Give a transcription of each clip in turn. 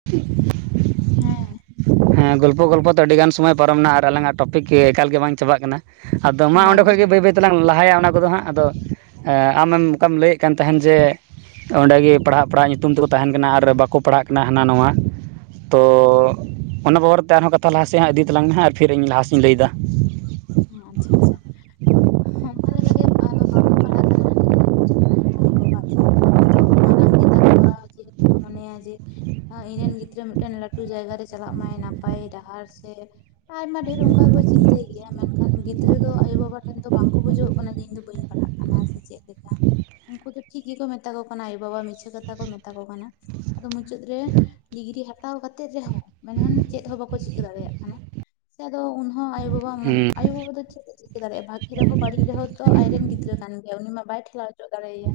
[inaudible] ᱦᱮᱸ ᱦᱮᱸ ᱜᱚᱞᱯᱚ ᱜᱚᱞᱯᱚ ᱛᱮ ᱟᱹᱰᱤ ᱜᱟᱱ ᱥᱚᱢᱚᱭ ᱯᱟᱨᱚᱢᱱᱟ ᱟᱨ ᱟᱞᱟᱝ ᱟᱜ ᱴᱚᱯᱤᱠ ᱜᱮ ᱮᱠᱟᱞ ᱜᱮ ᱵᱟᱝ ᱪᱟᱵᱟᱜ ᱠᱟᱱᱟ᱾ ᱟᱫᱚ ᱢᱟ ᱚᱸᱰᱮ ᱠᱷᱚᱡ ᱜᱮ ᱵᱟᱹᱭ ᱵᱟᱹᱭᱼᱼ ᱛᱮᱞᱟᱝ ᱞᱟᱦᱟᱭᱟ ᱚᱱᱟ ᱠᱚᱫᱚ ᱦᱟᱸᱜ ᱟᱫᱚ ᱟᱢᱮᱢ ᱚᱱᱠᱟᱢ ᱞᱟᱹᱭᱮᱫ ᱠᱟᱱ ᱛᱟᱦᱮᱱ ᱡᱮᱼᱼ ᱚᱸᱰᱮᱜᱮ ᱯᱟᱲᱦᱟᱜ ᱯᱟᱲᱦᱟᱜ ᱧᱩᱛᱩᱢ ᱛᱮᱠᱚ ᱛᱟᱦᱮᱸᱱ ᱠᱟᱱᱟ ᱟᱨ ᱵᱟᱠᱚ ᱯᱟᱲᱦᱟᱜ ᱠᱟᱱᱟ ᱦᱟᱱᱟ ᱱᱟᱣᱟ᱾ ᱛᱚ ᱚᱱᱟ ᱵᱟᱵᱚᱨ ᱛᱮ ᱟᱨᱦᱚᱸ ᱠᱟᱛᱷᱟ ᱞᱟᱦᱟᱥᱮᱫ ᱦᱟᱸᱜ ᱤᱫᱤ ᱛᱟᱞᱟᱝ ᱢᱮ ᱦᱟᱸᱜ ᱟᱨ ᱯᱷᱤᱨ ᱤᱧ ᱞᱟᱦᱟ ᱥᱮᱫ-ᱤᱧ ᱞᱟᱹᱭᱫᱟ ᱟᱪᱪᱷᱟ ᱟᱪᱪᱷᱟ ᱚᱱᱠᱟ ᱞᱮᱠᱟᱜᱮ ᱟᱫᱚ ᱵᱟᱝᱠᱚ ᱯᱟᱲᱦᱟᱜ ᱠᱟᱱᱟ ᱦᱟᱸᱰᱮ ᱱᱟᱰᱮ ᱠᱚ ᱪᱟᱞᱟᱜ ᱠᱟᱱᱟ ᱟᱭᱳ ᱵᱟᱵᱟ-ᱟᱜ ᱪᱤᱱᱛᱟᱹ ᱵᱷᱟᱵᱱᱟ ᱫᱚ ᱢᱟᱨᱟᱝ ᱜᱮᱛᱟ ᱠᱚᱣᱟ ᱡᱮᱦᱮᱛᱩ ᱠᱚ ᱢᱚᱱᱮᱭᱟ ᱡᱮ ᱤᱧᱱᱨᱮᱱ ᱜᱤᱫᱽᱨᱟᱹ ᱢᱤᱫᱴᱮᱱ ᱞᱟᱹᱴᱩ ᱡᱟᱭᱜᱟ ᱨᱮ ᱪᱟᱞᱟᱜ ᱢᱟᱭ ᱱᱟᱯᱟᱭ ᱰᱟᱦᱟᱨ ᱥᱮ ᱟᱭᱢᱟ ᱰᱷᱮᱨ ᱚᱱᱠᱟ ᱜᱮᱠᱚ ᱪᱤᱱᱛᱟᱹᱭᱮᱫ ᱜᱮᱭᱟ ᱢᱮᱱ ᱠᱷᱟᱱ ᱜᱤᱫᱽᱨᱟᱹ ᱫᱚ ᱟᱭᱳᱼᱵᱟᱵᱟ ᱴᱷᱮᱱ ᱫᱚ ᱵᱟᱝᱠᱚ ᱵᱩᱡᱷᱟᱹᱣ-ᱚᱜ ᱠᱟᱱᱟ ᱡᱮ ᱤᱧ ᱫᱚ ᱵᱟᱹᱧ ᱯᱟᱲᱦᱟᱜ ᱠᱟᱱᱟ ᱥᱮ ᱪᱮᱫ ᱞᱮᱠᱟ ᱩᱱᱠᱩ ᱫᱚ ᱴᱷᱤᱠ ᱜᱮᱠᱚ ᱢᱮᱛᱟ ᱠᱚ ᱠᱟᱱᱟ ᱟᱭᱳ ᱵᱟᱵᱟ ᱢᱤᱪᱷᱟᱹ ᱠᱟᱛᱷᱟ ᱠᱚ ᱢᱮᱛᱟ ᱠᱚ ᱠᱟᱱᱟ ᱟᱫᱚ ᱢᱩᱪᱟᱹᱫ ᱨᱮ ᱰᱤᱜᱽᱨᱤ ᱦᱟᱛᱟᱣ ᱠᱟᱛᱮᱫ ᱨᱮᱦᱚᱸ ᱢᱮᱱᱠᱷᱟᱱ ᱪᱮᱫ ᱦᱚᱸ ᱵᱟᱠᱚ ᱪᱤᱠᱟᱹ ᱫᱟᱲᱮᱭᱟᱜ ᱠᱟᱱᱟ ᱥᱮ ᱟᱫᱚ ᱩᱱᱦᱚᱸ ᱟᱭᱳ ᱵᱟᱵᱟ ᱢᱚᱱ ᱦᱮᱸ ᱟᱭᱳ ᱵᱟᱵᱟ ᱫᱚ ᱪᱮᱫ ᱮ ᱪᱤᱠᱟᱹ ᱫᱟᱲᱮᱭᱟᱜᱼᱟ ᱵᱷᱟᱹᱜᱤ ᱨᱮᱦᱚᱸ ᱵᱟᱹᱲᱤᱡ ᱨᱮᱦᱚᱸᱚ ᱛᱚ ᱟᱡᱨᱮᱱ ᱜᱤᱫᱽᱨᱟᱹ ᱠᱟᱱ ᱜᱮᱭᱟᱟᱭ ᱩᱱᱤ ᱢᱟ ᱵᱟᱭ ᱴᱮᱞᱟᱣ ᱚᱪᱚᱜ ᱫᱟᱲᱮᱭᱟᱭᱟ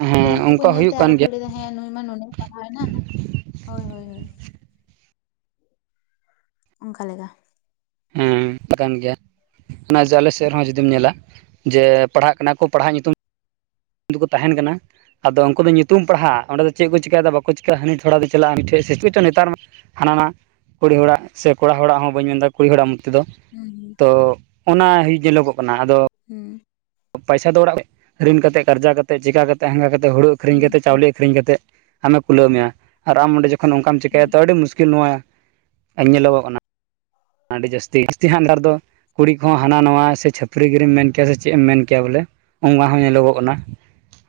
ᱦᱮᱸ ᱟᱫᱚ ᱩᱱᱠᱩ ᱠᱚ ᱚᱱᱠᱟ ᱧᱮᱞ ᱦᱩᱭᱩᱜ ᱛᱮ ᱠᱟᱱ ᱟᱨᱚ ᱠᱚ ᱜᱮᱭᱟ ᱞᱟᱹᱭᱫᱟ ᱦᱮᱸ ᱱᱩᱭ ᱢᱟ ᱱᱩᱱᱟᱹᱜ ᱮ ᱯᱟᱲᱦᱟᱣᱮᱱᱟ ᱦᱳᱭ ᱦᱳᱭ ᱦᱳᱭ ᱚᱱᱠᱟ ᱞᱮᱠᱟ ᱦᱮᱸ ᱠᱟᱱ ᱜᱮᱭᱟ ᱚᱱᱟ ᱡᱮ ᱟᱞᱮ ᱥᱮᱫ ᱨᱮᱦᱚᱸ ᱡᱩᱫᱤᱢ ᱧᱮᱞᱟ ᱡᱮ ᱯᱟᱲᱦᱟᱜ ᱠᱟᱱᱟ ᱠᱚ ᱯᱟᱲᱦᱟᱜ ᱧᱩᱛᱩᱢ ᱩᱱᱠᱩ ᱫᱚᱠᱚ ᱛᱟᱦᱮᱱ ᱠᱟᱱᱟ ᱟᱫᱚ ᱩᱱᱠᱩ ᱫᱚ ᱧᱩᱛᱩᱢ ᱯᱟᱲᱦᱟᱜ ᱚᱸᱰᱮ ᱫᱚ ᱪᱮᱫ ᱠᱚ ᱪᱤᱠᱟᱹᱭᱫᱟ ᱵᱟᱠᱚ ᱪᱤᱠᱟᱹ ᱦᱟᱹᱱᱤ ᱛᱷᱚᱲᱟ ᱫᱚ ᱪᱟᱞᱟᱜᱼᱟ ᱦᱟᱹᱱᱤ ᱴᱷᱮᱡ ᱥᱤᱪᱩᱭᱮᱥᱚᱱ ᱱᱮᱛᱟᱨ ᱢᱟ ᱦᱟᱱᱟ ᱱᱟ ᱠᱩᱲᱤ ᱦᱚᱲᱟᱜ ᱥᱮ ᱠᱚᱲᱟ ᱦᱚᱲᱟᱜ ᱦᱚᱸ ᱵᱟᱹᱧ ᱢᱮᱱᱫᱟ ᱠᱩᱲᱤ ᱦᱚᱲᱟᱜ ᱢᱚᱡᱽ ᱛᱮ ᱫᱚ ᱦᱩᱸ ᱦᱩᱸ ᱛᱚ ᱚᱱᱟ ᱦᱩᱭ ᱧᱮᱞᱚᱜᱚᱜ ᱠᱟᱱᱟ ᱟᱫᱚ ᱦᱩᱸ ᱯᱟᱭᱥᱟ ᱫᱚ ᱚᱲᱟᱜ ᱠᱷᱚᱡᱟᱜ ᱨᱤᱱ ᱠᱟᱛᱮᱫ ᱠᱟᱨᱡᱟ ᱠᱟᱛᱮᱫ ᱪᱤᱠᱟ ᱠᱟᱛᱮ ᱦᱟᱝᱠᱟ ᱠᱟᱛᱮ ᱦᱩᱲᱩ ᱟᱹᱷᱨᱤᱧ ᱦᱩᱸ ᱠᱟᱛᱮ ᱦᱩᱸ ᱪᱟᱣᱞᱮᱹ ᱟᱹᱠᱷᱨᱤᱧ ᱠᱟᱛᱮᱫ ᱟᱢᱮ ᱠᱩᱞᱟᱹᱣ ᱢᱮᱭᱟ ᱟᱨ ᱟᱢ ᱚᱸᱰᱮ ᱡᱚᱠᱷᱚᱱ ᱚᱱᱠᱟᱢ ᱦᱩᱸ ᱪᱮᱠᱟᱹᱭᱟ ᱦᱩᱸ ᱛᱚ ᱟᱹᱰᱤ ᱢᱩᱥᱠᱤᱞ ᱱᱚᱣᱟ ᱟᱨ ᱧᱮᱞᱚᱜᱚᱜ ᱠᱟᱱᱟ ᱟᱹᱰᱤ ᱡᱟᱹᱥᱛᱤ ᱡᱟᱹᱥᱛᱤ ᱦᱟᱸᱜ ᱱᱮᱛᱟᱨ ᱫᱚ ᱠᱩᱲᱤ ᱠᱚᱦᱚᱸ ᱦᱟᱱᱟ ᱱᱟ ᱥᱮ ᱪᱷᱟᱹᱯᱨᱤ ᱜᱤᱨᱤᱢ ᱢᱮᱱ ᱠᱮᱭᱟ ᱥᱮ ᱪᱮᱫ ᱮᱢ ᱢᱮᱱ ᱠᱮᱭᱟ ᱵᱚᱞᱮ ᱱᱚᱣᱟ ᱦᱚᱸ ᱧᱮᱞᱚᱜᱚᱜ ᱠᱟᱱᱟ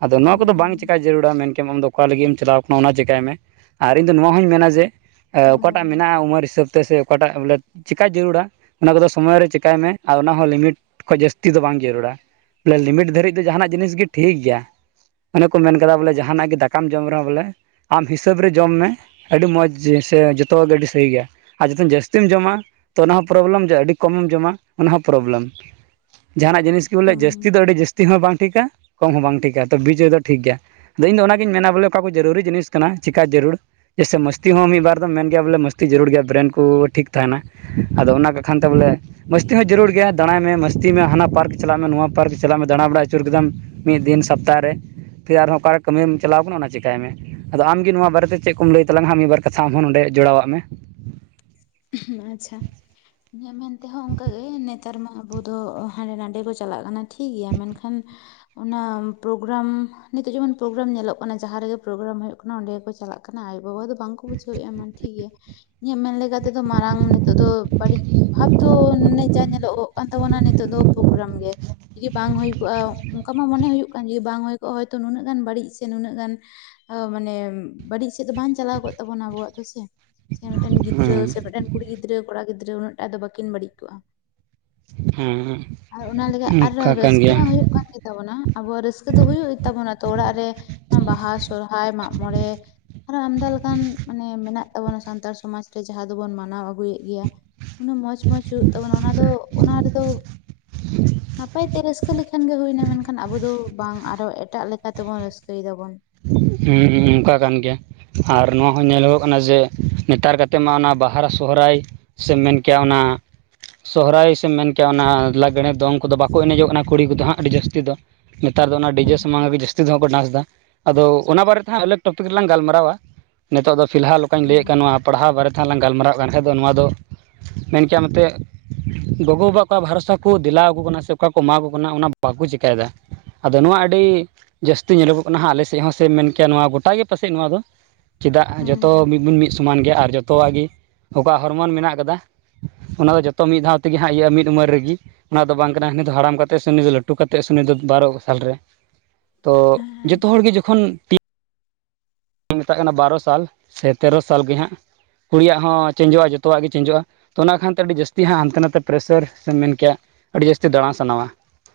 ᱟᱫᱚ ᱦᱩᱸ ᱱᱚᱣᱟ ᱦᱩᱸ ᱠᱚᱫᱚ ᱵᱟᱝ ᱦᱩᱸ ᱪᱤᱠᱟ ᱡᱟᱹᱨᱩᱲᱟ ᱢᱮᱱᱠᱷᱟᱱ ᱟᱢᱫᱚ ᱚᱠᱟ ᱞᱟᱹᱜᱤᱫ ᱴᱷᱤᱠ ᱮᱢ ᱪᱟᱞᱟᱣ ᱠᱟᱱᱟ ᱚᱱᱟ ᱪᱤᱠᱟᱭ ᱢᱮ ᱟᱨ ᱤᱧᱫᱚ ᱱᱚᱣᱟ ᱦᱚᱸᱧ ᱢᱮᱱᱟ ᱡᱮ ᱮ ᱦᱳᱭ ᱚᱠᱟᱴᱟᱜ ᱦᱳᱭ ᱢᱮᱱᱟᱜᱼᱟ ᱩᱢᱮᱨ ᱦᱤᱥᱟᱹᱵᱽ ᱛᱮ ᱥᱮ ᱚᱠᱟᱴᱟᱜ ᱵᱚᱞᱮ ᱪᱮᱠᱟᱭ ᱡᱟᱹᱨᱩᱲᱟ ᱚᱱᱟ ᱠᱚᱫᱚ ᱥᱚᱢᱚᱭ ᱨᱮ ᱪᱮᱠᱟᱭ ᱢᱮ ᱟᱨ ᱚᱱᱟ ᱦᱚᱸ ᱞᱤᱢᱤᱴ ᱠᱷᱚᱡ ᱡᱟᱹᱥᱛᱤ ᱫᱚ ᱵᱟᱝ ᱡᱟᱹᱨᱩᱲᱟ ᱵᱚᱞᱮ ᱞᱤᱢᱤᱴ ᱫᱷᱟᱹᱨᱤᱡ ᱫᱚ ᱡᱟᱦᱟᱸᱱᱟᱜ ᱡᱤᱱᱤᱥ ᱜᱮ ᱴᱷᱤᱠ ᱜᱮᱭᱟ ᱚᱱᱮ ᱠᱚ ᱢᱮᱱ ᱠᱟᱫᱟ ᱵᱚᱞᱮ ᱡᱟᱦᱟᱸᱱᱟᱜ ᱜᱮ ᱫᱟᱠᱟᱢ ᱡᱚᱢ ᱨᱮᱦᱚᱸ ᱵᱚᱞᱮ ᱟᱢ ᱦᱤᱥᱟᱹᱵᱽ ᱨᱮ ᱡᱚᱢ ᱢᱮ ᱟᱹᱰᱤ ᱢᱚᱡᱽ ᱥᱮ ᱡᱚᱛᱚ ᱟᱹᱰᱤ ᱥᱟᱹᱦᱤ ᱜᱮᱭᱟ ᱟᱨ ᱡᱚᱛᱚ ᱡᱟᱹᱥᱛᱤᱢ ᱡᱚᱢᱟ ᱛᱚ ᱚᱱᱟ ᱦᱚᱸ ᱯᱨᱚᱵᱞᱮᱢ ᱡ ᱟᱹᱰᱤ ᱠᱚᱢᱮᱢ ᱡᱚᱢᱟ ᱚᱱᱟ ᱦᱚᱸ ᱯᱨᱚᱵᱞᱮᱢ ᱡᱟᱦᱟᱸᱱᱟᱜ ᱡᱤᱱᱤᱥ ᱵᱚᱞᱮ ᱦᱩᱸ ᱡᱟᱹᱥᱛᱤ ᱫᱚ ᱟᱹᱰᱤ ᱡᱟᱹᱥᱛᱤ ᱦᱚᱸ ᱵᱟᱝ ᱴᱷᱤᱠᱟ ᱠᱚᱢ ᱦᱚᱸ ᱵᱟᱝ ᱴᱷᱤᱠᱟ ᱛᱚ ᱵᱤᱡᱚᱭ ᱫᱚ ᱴᱷᱤᱠ ᱜᱮᱭᱟ ᱛᱤᱦᱤᱧ ᱫᱚ ᱚᱱᱟᱜᱤᱧ ᱢᱮᱱᱟ ᱵᱚᱞᱮ ᱚᱠᱟ ᱠᱚ ᱡᱟᱹᱨᱩᱨᱤ ᱡᱤᱱ ᱠᱟᱱᱟ ᱪᱮᱠᱟ ᱡᱟᱹᱨᱩᱲ ᱡᱮᱭᱥᱮ ᱢᱚᱥᱛᱤ ᱦᱚᱸ ᱢᱤᱫ ᱵᱟᱨ ᱫᱚ ᱢᱮᱱ ᱜᱮᱭᱟ ᱵᱚᱞᱮ ᱢᱚᱥᱛᱤ ᱡᱟᱹᱨᱩᱲ ᱜᱮᱭᱟ ᱵᱨᱮᱱ ᱠᱚ ᱴᱷᱤᱠ ᱛᱟᱦᱮᱱᱟ ᱟᱫᱚ ᱚᱱᱟ ᱠᱚᱠᱷᱟᱱ ᱛᱮ ᱵᱚᱞᱮ ᱢᱟᱹᱥᱛᱤ ᱦᱚᱸ ᱡᱟᱹᱨᱩᱲ ᱜᱮᱭᱟ ᱫᱟᱸᱲᱟᱭ ᱢᱮ ᱢᱟᱹᱥᱛᱤ ᱢᱮ ᱦᱟᱱᱟ ᱯᱟᱨᱠ ᱪᱟᱞᱟᱜ ᱢᱮ ᱱᱚᱣᱟ ᱯᱟᱨᱠ ᱪᱟᱞᱟᱜ ᱢᱮ ᱫᱟᱲᱟ ᱵᱟᱲᱟ ᱟᱹᱪᱩᱨ ᱠᱮᱫᱟᱢ ᱢᱤᱫ ᱫᱤᱱ ᱥᱚᱯᱛᱟ ᱨᱮ ᱯᱷᱤᱨ ᱟᱨᱦᱚᱸ ᱚᱠᱟᱨᱮ ᱠᱟᱹᱢᱤᱢ ᱪᱟᱞᱟᱣ ᱠᱟᱱᱟ ᱚᱱᱟ ᱪᱮᱠᱟᱭ ᱢᱮ ᱟᱫᱚ ᱟᱢᱜᱮ ᱱᱚᱣᱟ ᱵᱟᱨᱮ ᱛᱮ ᱪᱮᱫ ᱠᱚᱢ ᱞᱟᱹᱭ ᱛᱟᱞᱟᱝᱼᱟ ᱦᱟᱸᱜ ᱢᱤᱫᱵᱟᱨ ᱠᱟᱛᱷᱟ ᱟᱢᱦᱚᱸ ᱱᱚᱰᱮ ᱡᱚᱲᱟᱣᱟᱜ ᱢᱮ ᱦᱮᱸ ᱟᱪᱪᱷᱟ ᱦᱮᱸ ᱢᱮᱱ ᱛᱮᱦᱚᱸ ᱚᱱᱠᱟᱜᱮ ᱱᱮᱛᱟᱨ ᱢᱟ ᱟᱵᱚ ᱫᱚ ᱦᱟᱸᱰᱮ ᱱᱟᱸᱰᱮ ᱠᱚ ᱪᱟᱞᱟᱜ ᱠᱟᱱᱟ ᱴᱷᱤᱠ ᱜᱮᱭᱟ ᱢᱮᱱᱠᱷᱟᱱ ᱚᱱᱟ ᱯᱨᱳᱜᱨᱟᱢ ᱱᱤᱛᱚᱜ ᱡᱮᱢᱚᱱ ᱯᱨᱳᱜᱨᱟᱢ ᱧᱮᱞᱚᱜ ᱠᱟᱱᱟ ᱡᱟᱦᱟᱸ ᱨᱮᱜᱮ ᱯᱨᱳᱜᱨᱟᱢ ᱦᱩᱭᱩᱜ ᱠᱟᱱᱟ ᱚᱸᱰᱮ ᱜᱮᱠᱚ ᱪᱟᱞᱟᱜ ᱠᱟᱱᱟ ᱟᱭᱳᱼᱵᱟᱵᱟ ᱫᱚ ᱵᱟᱝᱠᱚ ᱵᱩᱡᱷᱟᱹᱣᱭᱮᱜᱼᱟ ᱢᱟ ᱴᱷᱤᱠ ᱜᱮᱭᱟ ᱤᱧᱟᱹᱜ ᱢᱮᱱ ᱞᱮᱠᱟ ᱛᱮᱫᱚ ᱢᱟᱨᱟᱝ ᱱᱤᱛᱚᱜ ᱫᱚ ᱵᱟᱹᱲᱤᱡ ᱵᱷᱟᱵ ᱫᱚ ᱱᱮ ᱡᱟ ᱧᱮᱞᱚᱜᱚᱜ ᱠᱟᱱ ᱛᱟᱵᱚᱱᱟ ᱱᱤᱛᱚᱜ ᱫᱚ ᱯᱨᱳᱜᱨᱟᱢ ᱜᱮ ᱡᱮ ᱵᱟᱝ ᱦᱩᱭ ᱠᱚᱜᱼᱟ ᱚᱱᱠᱟ ᱢᱟ ᱢᱚᱱᱮ ᱦᱩᱭᱩᱜ ᱠᱟᱱ ᱡᱮ ᱵᱟᱝ ᱦᱩᱭ ᱠᱚᱜᱼᱟ ᱦᱚᱭᱛᱳ ᱱᱩᱱᱟᱹᱜ ᱜᱟᱱ ᱵᱟᱹᱲᱤᱡ ᱥᱮ ᱱᱩᱱᱟᱹᱜ ᱜᱟᱱ ᱚ ᱢᱟᱱᱮ ᱵᱟᱹᱲᱤᱡ ᱥᱮᱫ ᱫᱚ ᱵᱟᱝ ᱪᱟᱞᱟᱣ ᱠᱚᱜ ᱛᱟᱵᱚᱱᱟ ᱟᱵᱚᱣᱟᱜ ᱫᱚ ᱥᱮ ᱥᱮ ᱢᱤᱫᱴᱮᱱ ᱦᱮᱸ ᱜᱤᱫᱽᱨᱟᱹ ᱥᱮ ᱢᱤᱫᱴᱮᱱ ᱠᱩᱲᱤ ᱜᱤᱫᱽᱨᱟᱹ ᱠᱚᱲᱟ ᱜᱤᱫᱽᱨᱟᱹ ᱩᱱᱟᱹᱜ ᱴᱟ ᱫᱚ ᱵᱟᱹᱠᱤᱱ ᱵᱟᱹᱲᱤᱡ ᱠᱚᱜᱼᱟ ᱦᱮᱸ ᱟᱨ ᱚᱱᱟ ᱞᱟᱹᱜᱤᱫ ᱟᱨ ᱚᱱᱠᱟ ᱠᱟᱱ ᱨᱟᱹᱥᱠᱟᱹ ᱜᱮᱭᱟ ᱢᱟ ᱦᱩᱭᱩᱜ ᱠᱟᱱ ᱜᱮ ᱛᱵᱚᱱᱟ ᱟᱵᱚᱣᱟᱜ ᱨᱟᱹᱥᱠᱟᱹ ᱫᱚ ᱦᱩᱭᱩᱜ ᱛᱟᱵᱚᱱᱟ ᱛᱚ ᱚᱲᱟᱜ ᱨᱮ ᱟ ᱵᱟᱦᱟ, ᱥᱚᱦᱨᱟᱭ, ᱢᱟᱜ ᱢᱚᱬᱮ ᱟᱨᱚ ᱟᱢᱫᱟ ᱞᱮᱠᱟᱱ ᱢᱟᱱᱮ ᱢᱮᱱᱟᱜ ᱛᱟᱵᱚᱱᱟ ᱥᱟᱱᱛᱟᱲ ᱥᱚᱢᱟᱡᱽ ᱨᱮ ᱡᱟᱦᱟᱸ ᱫᱚᱵᱚᱱ ᱢᱟᱱᱟᱣ ᱟᱹᱜᱩᱭᱮᱫ ᱜᱮᱭᱟ, ᱩᱱᱟᱹᱜ ᱢᱚᱸᱡᱽ-ᱢᱚᱸᱡᱽ ᱦᱩᱭᱩᱜ ᱛᱟᱵᱚᱱᱟ ᱚᱱᱟ ᱫᱚ ᱚᱱᱟ ᱨᱮᱫᱚ ᱱᱟᱯᱟᱭ ᱛᱮ ᱨᱟᱹᱥᱠᱟᱹ ᱞᱮᱠᱷᱟᱱ ᱜᱮ ᱦᱩᱭᱱᱟ, ᱢᱮᱱᱠᱷᱟᱱ ᱟᱵᱚ ᱫᱚ ᱵᱟᱝ ᱟᱨᱚ ᱮᱴᱟᱜ ᱞᱮᱠᱟᱛᱮ ᱵᱩᱱ ᱨᱟᱹᱥᱠᱟᱹᱭ ᱫᱟᱵᱚᱱ ᱾ ᱦᱩᱸ ᱦᱩᱸ ᱚᱱᱠᱟ ᱠᱟᱱ ᱜᱮᱭᱟ ᱾ ᱟᱨ ᱱᱚᱣᱟ ᱦᱚᱸ ᱧᱮᱞᱚᱜᱚᱜ ᱠᱟᱱᱟ ᱡᱮ ᱱᱮᱛᱟᱨ ᱠᱟᱛᱮᱫ ᱢᱟ ᱚᱱᱟ ᱵᱟᱦᱟ, ᱥᱚᱦᱚᱨᱟᱭ ᱥᱮ ᱢᱮᱱ ᱠᱮᱭᱟ ᱚᱱᱟ ᱥᱚᱦᱨᱟᱭ ᱥᱮᱢ ᱢᱮᱱ ᱠᱮᱭᱟ ᱚᱱᱟ ᱞᱟᱜᱽᱲᱮ, ᱫᱚᱝ ᱠᱚᱫᱚ ᱵᱟᱠᱚ ᱮᱱᱮᱡᱚᱜ ᱠᱟᱱᱟ ᱠᱩᱲᱤ ᱠᱚᱫᱚ ᱦᱟᱸᱜ ᱟᱹᱰᱤ ᱡᱟᱹᱥᱛᱤ ᱫᱚ ᱱᱮᱛᱟᱨ ᱫᱚ ᱚᱱᱟ ᱰᱤᱡᱮ ᱦᱩᱸ ᱥᱟᱢᱟᱝᱜ ᱜᱮ ᱡᱟᱹᱥᱛᱤ ᱫᱚ ᱠᱚ ᱰᱟᱱᱥ ᱫᱟ ᱟᱫᱚ ᱚᱱᱟ ᱵᱟᱨᱮᱛᱮ ᱦᱟᱸᱜ ᱟᱹᱞᱚᱠ ᱴᱚᱯ ᱷᱤᱠ ᱞᱟᱝ ᱜᱟᱞᱢᱟᱨᱟᱣᱟ ᱱᱤᱛᱚᱜ ᱫᱚ ᱯᱷᱤᱞᱦᱟᱞ ᱚᱠᱟᱧ ᱞᱟᱹᱭᱠᱜ ᱦᱩᱸ ᱱᱚᱣᱟ ᱯᱟᱲᱦᱟᱣ ᱵᱟᱨᱮ ᱛᱮ ᱦᱟᱜ ᱞᱟᱝ ᱜᱟᱞᱢᱟᱨᱟᱣ ᱠᱟᱱ ᱵᱟᱝᱠᱷ ᱫᱚ ᱱᱚᱣᱟ ᱫᱚ ᱢᱮᱱ ᱠᱮᱭᱟ ᱱᱚᱛᱮ ᱜᱚᱜᱚ ᱵᱟᱵᱟ ᱚᱠᱟ ᱵᱷᱟᱨᱚᱥᱟ ᱠᱚ ᱫᱮᱞᱟ ᱟᱠᱚ ᱠᱟᱱᱟ ᱥᱮ ᱚᱠᱟ ᱠᱚ ᱮᱢᱟ ᱠᱚ ᱠᱟᱱᱟ ᱚᱱᱟ ᱵᱟᱠᱚ ᱪᱤᱠᱟᱹᱭᱫᱟ, ᱟᱫᱚ ᱱᱚᱣᱟ ᱟᱹᱰᱤ ᱡᱟᱹᱥᱛᱤ ᱧᱮᱞᱚᱜᱚᱜ ᱠᱟᱱᱟ ᱦᱟᱸᱜ ᱟᱞᱮ ᱥᱮ ᱮᱫ ᱦᱚᱸ ᱥᱮᱢ ᱢᱮᱱ ᱠᱮᱭᱟ ᱱᱚᱣᱟ ᱜᱚᱴᱟ ᱜᱮ ᱯᱟᱥᱮᱡ ᱱᱚᱣᱟ ᱫᱚ ᱪᱮᱫᱟᱜ ᱡᱚᱛᱚ ᱦᱩᱸ ᱢᱤᱫ ᱵᱚᱱ ᱢᱤᱫ ᱥᱚᱢᱟᱱ ᱜᱮ ᱟᱨ ᱡᱚᱛᱚᱣᱟᱜ ᱜᱮ ᱚᱠᱟ ᱦᱚᱨᱢᱚᱱ ᱢᱮᱱᱟᱜ ᱟᱠᱟᱫᱟ ᱚᱱᱟ ᱫᱚ ᱡᱚᱛᱚ ᱢᱤᱫ ᱫᱷᱟᱣ ᱛᱮᱜᱮ ᱦᱟᱸᱜ ᱤᱭᱟᱹᱼᱟ ᱢᱤ ᱩᱢᱮᱨ ᱨᱮᱜᱮ, ᱚᱱᱟ ᱫᱚ ᱵᱟᱝ ᱠᱟᱱᱟ ᱦᱟᱹᱱᱤ ᱫᱚ ᱦᱟᱲᱟᱢ ᱠᱟᱛᱮᱫ ᱥᱮ ᱱᱩᱭ ᱫᱚ ᱞᱟᱹᱴᱩ ᱠᱟᱛᱮᱫ ᱥᱮ ᱱᱩᱭ ᱫᱚ ᱵᱟᱨᱚ ᱥᱟᱞ ᱨᱮ, ᱛᱚ ᱦᱩᱸ ᱡᱚᱛᱚ ᱦᱚᱲᱜᱮ ᱡᱚᱠᱷᱚᱱ ᱴᱤ ᱢᱮᱛᱟᱜ ᱠᱟᱱᱟ ᱵᱟᱨᱚ ᱥᱟᱞ, ᱥᱮ ᱛᱮᱨᱚ ᱥᱟᱞ ᱜᱮ ᱦᱟᱸᱜ ᱠᱩᱲᱤᱭᱟᱜ ᱦᱚᱸ ᱪᱮᱱᱡᱚᱜᱼᱟ ᱡᱚᱛᱚᱣᱟᱜ ᱜᱮ ᱪᱮᱱᱡᱚᱜᱼᱟ, ᱛᱚ ᱚᱱᱟ ᱠᱷᱟᱱᱛᱮ ᱟᱹᱰᱤ ᱡᱟᱹᱥᱛᱤ ᱦᱟᱸᱜ ᱦᱟᱱᱛᱮ ᱱᱟᱛᱮ ᱯᱮᱨᱮᱥᱟᱹᱨ ᱥᱮᱢ ᱢᱮᱱ ᱠᱮᱭᱟ ᱟᱹᱰᱤ ᱡᱟᱹᱥᱛᱤ ᱫᱟᱬᱟ ᱥᱟᱱᱟᱣᱟ,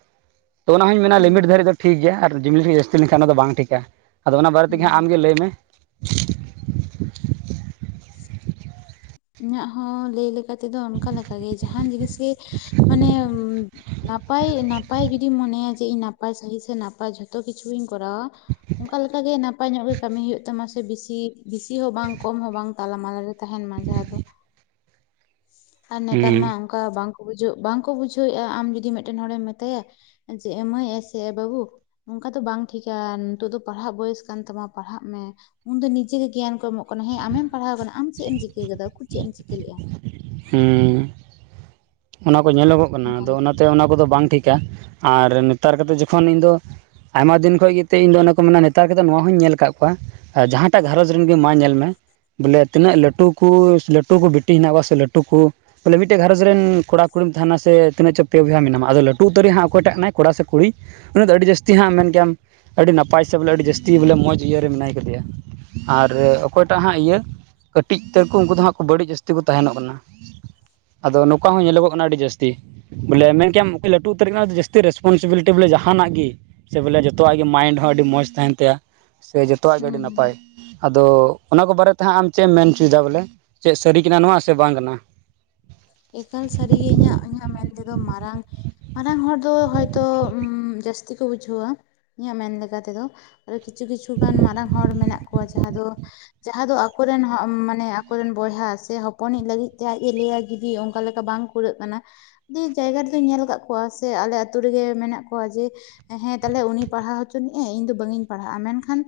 [inaudible] ᱛᱚ ᱚᱱᱟ ᱦᱚᱸᱧ ᱦᱩᱸ ᱢᱮᱱᱟ ᱦᱩᱸ ᱞᱤᱢᱤᱴ ᱫᱷᱟᱹᱨᱤᱡ ᱫᱚ ᱴᱷᱤᱠ ᱜᱮᱭᱟ ᱟᱨ [unintelligible] ᱡᱟᱹᱥᱛᱤ ᱞᱮᱱᱠᱷᱟᱱ ᱚᱱᱟ ᱫᱚ ᱵᱟᱝ ᱴᱷᱤᱠᱟ, ᱟᱫᱚ ᱚᱱᱟ ᱵᱟᱨᱮ ᱛᱮᱜᱮ ᱦᱩᱸ ᱦᱟᱸᱜ ᱟᱢ ᱜᱮ ᱞᱟᱹᱭ ᱢᱮ᱾ [inaudible] ᱤᱧᱟᱹᱜ ᱦᱚᱸ ᱞᱟᱹᱭ ᱞᱮᱠᱟ ᱛᱮᱫᱚ ᱚᱱᱠᱟ ᱞᱮᱠᱟᱜᱮ ᱡᱟᱦᱟᱱ ᱡᱤᱱᱤᱥ ᱜᱮ ᱢᱟᱱᱮ ᱱᱟᱯᱟᱭ ᱱᱟᱯᱟᱭ ᱡᱩᱫᱤᱢ ᱢᱚᱱᱮᱭᱟ ᱡᱮ ᱤᱧ ᱱᱟᱯᱟᱭ ᱥᱟᱹᱦᱤ ᱥᱮ ᱱᱟᱯᱟᱭ ᱡᱚ ᱛᱚ ᱠᱤᱪᱷᱩᱧ ᱠᱚᱨᱟᱣᱟ ᱚᱱᱠᱟ ᱞᱮᱠᱟ ᱜᱮ ᱱᱟᱯᱟᱭ ᱧᱚᱜ ᱜᱮ ᱠᱟᱹᱢᱤ ᱦᱩᱭᱩᱜ ᱛᱟᱢᱟ ᱥᱮ ᱵᱤᱥᱤ ᱵᱤᱥᱤ ᱦᱚᱸ ᱵᱟᱝ ᱠᱚᱢ ᱦᱚᱸ ᱵᱟᱝ ᱛᱟᱞᱟᱢᱟᱞᱟ ᱨᱮ ᱛᱟᱦᱮᱱ ᱢᱟ ᱡᱟᱦᱟᱸ ᱫᱚ, ᱟᱨ ᱦᱮᱸ ᱱᱮᱛᱟᱨᱢᱟ, ᱚᱱᱠᱟ ᱵᱟᱝ ᱵᱩᱡᱷᱟᱹ ᱵᱟᱝᱠᱚ ᱵᱩᱡᱷᱟᱹᱣᱮᱼᱟ ᱟᱢ ᱡᱩᱫᱤ ᱢᱤᱫᱴᱮᱱ ᱦᱚᱲᱮᱢ ᱢᱮᱛᱟᱭᱟ ᱡᱮ ᱮ ᱢᱟ. ᱭ ᱮᱥ ᱵᱟᱵᱩ ᱱᱚᱝᱠᱟ ᱫᱚ ᱵᱟᱝ ᱴᱷᱤᱠᱟ ᱱᱤᱛᱚᱜ ᱫᱚ ᱯᱟᱲᱦᱟᱜ ᱵᱚᱭᱮᱥ ᱠᱟᱱ ᱛᱟᱢᱟ ᱯᱟᱲᱦᱟᱜ ᱢᱮ ᱩᱱᱫᱚ ᱱᱤᱡᱮᱜᱮ ᱜᱮᱭᱟᱱ ᱠᱚ ᱮᱢᱚᱜ ᱠᱟᱱᱟ ᱦᱮᱸ ᱟᱢᱮᱢ ᱯᱟᱲᱦᱟᱣ ᱠᱟᱱᱟ ᱟᱢ ᱪᱮᱫ ᱮᱢ ᱪᱤᱠᱟᱹ ᱠᱟᱫᱟ ᱩᱱᱠᱩᱨ ᱪᱮᱫ ᱮᱢ ᱪᱤᱠᱟᱹ ᱞᱮᱜᱼᱟ ᱾ ᱦᱮᱸ ᱾ ᱚᱱᱟ ᱠᱚ ᱧᱮᱞᱚᱜᱚᱜ ᱠᱟᱱᱟ ᱚᱱᱠᱟ ᱟᱫᱚ ᱚᱱᱟᱛᱮ ᱚᱱᱟ ᱠᱚᱫᱚ ᱵᱟᱝ ᱴᱷᱤᱠᱟ ᱟᱨ ᱱᱮᱛᱟᱨ ᱠᱟᱛᱮ ᱡᱚᱠᱷᱚᱱ ᱤᱧ ᱫᱚ ᱟᱭᱢᱟ ᱫᱤᱱ ᱠᱷᱚᱡ ᱜᱮ ᱛᱮ ᱤᱧ ᱫᱚ ᱚᱱᱟ ᱠᱚ ᱢᱮᱱᱟ ᱱᱮᱛᱟᱨ ᱠᱟᱛᱮ ᱱᱚᱣᱟ ᱦᱚᱧ ᱧᱮᱞ ᱠᱟᱫ ᱠᱚᱣᱟ ᱟ ᱡᱟᱦᱟᱸᱴᱟᱜ ᱜᱷᱟᱨᱚᱡᱽ ᱨᱮᱱ ᱜᱮ ᱢᱟ ᱧᱮᱞ ᱢᱮ ᱵᱚᱞᱮ ᱛᱤᱱᱟᱹᱜ ᱞᱟᱹᱴᱩ ᱠᱚ ᱞᱟᱹᱴᱩ ᱠᱚ ᱵᱤᱴᱤ ᱦᱮᱱᱟ ᱠᱚ ᱥᱮ ᱞᱟᱹᱴᱩ ᱠᱚ ᱵᱚᱞᱮ ᱢᱤᱫᱴᱮᱱ ᱜᱷᱟᱨᱚᱡᱽ ᱨᱮᱱ ᱠᱚᱲᱟ ᱠᱩᱲᱤᱢ ᱛᱟᱦᱮᱱᱟ ᱥᱮ ᱛᱤᱱᱟᱹᱜ ᱪᱚ ᱯᱮ ᱵᱚᱭᱦᱟ ᱢᱮᱱᱟᱢᱟ ᱟᱫᱚ ᱞᱟᱴᱩ ᱩᱛᱩᱨᱤᱜ ᱦᱟᱜ ᱚᱭᱴᱟᱜ ᱠᱟᱱᱟᱭ ᱠᱚᱲᱟ ᱥᱮ ᱠᱩᱲᱤ ᱩᱱᱤ ᱫᱚ ᱟᱹᱰᱤ ᱡᱟᱹᱥᱛᱤ ᱦᱟᱸᱜ ᱢᱮᱱ ᱠᱮᱭᱟᱢ ᱟᱹᱰᱤ ᱱᱟᱯᱟᱭ ᱥᱮ ᱵᱚᱞᱮ ᱟᱹᱰᱤ ᱡᱟᱹᱥᱛᱤ ᱵᱚᱞᱮ ᱢᱚᱡᱽ ᱤᱭᱟᱹᱨᱮ ᱢᱮᱱᱟᱭ ᱠᱟᱫᱮᱭᱟ, ᱟᱨ ᱚᱠᱚᱭᱴᱟᱜ ᱦᱟᱸᱜ ᱤᱭᱟᱹ ᱠᱟᱹᱴᱤᱡ ᱩᱛᱟᱹᱨ ᱠᱚ ᱩᱱᱠᱩ ᱫᱚ ᱦᱟᱸᱜ ᱠᱚ ᱵᱟᱹᱲᱤ ᱡᱟᱹᱥᱛᱤ ᱠᱚ ᱛᱟᱦᱮᱱᱚᱜ ᱠᱟᱱᱟ ᱟᱫᱚ ᱱᱚᱝᱠᱟ ᱦᱚᱸ ᱧᱮᱞᱚᱜᱚᱜ ᱠᱟᱱᱟ ᱟᱹᱰᱤ ᱡᱟᱹᱥᱛᱤ, ᱵᱚᱞᱮ ᱢᱮᱱ ᱠᱮᱟᱢ ᱚᱠᱚᱭ ᱞᱟᱹᱴᱩ ᱩᱛᱟᱹᱨ ᱠᱟᱱᱟ ᱡᱟᱹᱥᱛᱤ ᱨᱮᱥᱯᱚᱱᱥᱤᱵᱤᱞᱤᱴᱤ ᱵᱚᱞᱮ ᱡᱟᱦᱟᱱᱟᱜ ᱜᱮ ᱥᱮ ᱵᱚᱞᱮ ᱡᱚᱛᱚᱣᱟᱜ ᱜᱮ ᱢᱟᱭᱤᱱᱰ ᱦᱚᱸ ᱟᱹᱰᱤ ᱢᱚᱸᱡᱽ ᱛᱟᱦᱮᱱ ᱛᱟᱭᱟ ᱥᱮ ᱡᱚᱛᱚᱣᱟᱜ ᱜᱮ ᱦᱩᱸ ᱟᱹᱰᱤ ᱦᱩᱸ ᱱᱟᱯᱟᱭ, ᱟᱫᱚ ᱚᱱᱟ ᱠᱚ ᱵᱟᱨᱮᱛᱮ ᱦᱟᱸᱜ ᱟᱢ ᱪᱮᱫ ᱮᱢ ᱢᱮᱱ ᱚᱪᱚᱭᱮᱫᱟ ᱵᱚᱞᱮ ᱪᱮᱫ ᱥᱟᱹᱨᱤ ᱠᱟᱱᱟ ᱱᱚᱣᱟ ᱥᱮ ᱵᱟᱝ ᱠᱟᱱᱟ ᱾ ᱮᱠᱟᱞ ᱥᱟᱹᱨᱤᱜᱮ ᱤᱧᱟᱹᱜ ᱤᱧᱟᱹᱜ ᱢᱮᱱ ᱛᱮᱫᱚ ᱢᱟᱨᱟᱝ ᱢᱟᱨᱟᱝ ᱦᱚᱲ ᱫᱚ ᱦᱚᱭᱛᱚ ᱢᱻ ᱡᱟᱹᱥᱛᱤ ᱠᱚ ᱵᱩᱡᱷᱟᱹᱣᱟ ᱤᱧᱟᱹᱜ ᱢᱮᱱ ᱞᱮᱠᱟ ᱛᱮᱫᱚ ᱟᱨ ᱠᱤᱪᱷᱩ ᱠᱤᱪᱷᱩ ᱜᱟᱱ ᱢᱟᱨᱟᱝ ᱦᱚᱲ ᱢᱮᱱᱟᱜ ᱠᱚᱣᱟ ᱡᱟᱦᱟᱸ ᱫᱚ ᱡᱟᱦᱟᱸ ᱫᱚ ᱟᱠᱚᱨᱮᱱ ᱢᱟᱱᱮ ᱟᱠᱚᱨᱮᱱ ᱵᱚᱭᱦᱟ ᱥᱮ ᱦᱚᱯᱚᱱᱤᱡ ᱞᱟᱹᱜᱤᱫ ᱛᱮ ᱟᱡ ᱮ ᱞᱟᱹᱭᱭᱟ ᱡᱫᱤ ᱚᱱᱠᱟ ᱞᱮᱠᱟ ᱵᱟᱝ ᱠᱩᱨᱟᱹᱜ ᱠᱟᱱᱟ ᱫᱤᱭᱮ ᱡᱟᱭᱜᱟ ᱨᱮᱫᱚᱧ ᱧᱮᱞ ᱟᱠᱟᱫ ᱠᱚᱣᱟ ᱥᱮ ᱟᱞᱮ ᱟᱛᱳ ᱨᱮᱜᱮ ᱢᱮᱱᱟᱜ ᱠᱚᱣᱟ ᱡᱮ ᱦᱮᱸ ᱛᱟᱦᱞᱮ ᱩᱱᱤ ᱯᱟᱲᱦᱟᱣ ᱦᱚᱪᱚᱱᱤᱜ ᱮᱭ ᱤᱧ ᱫᱚ ᱵᱟᱹᱧ ᱯᱟᱲᱦᱟᱜᱼᱟ ᱢᱮᱱᱠᱷᱟᱱᱼᱼ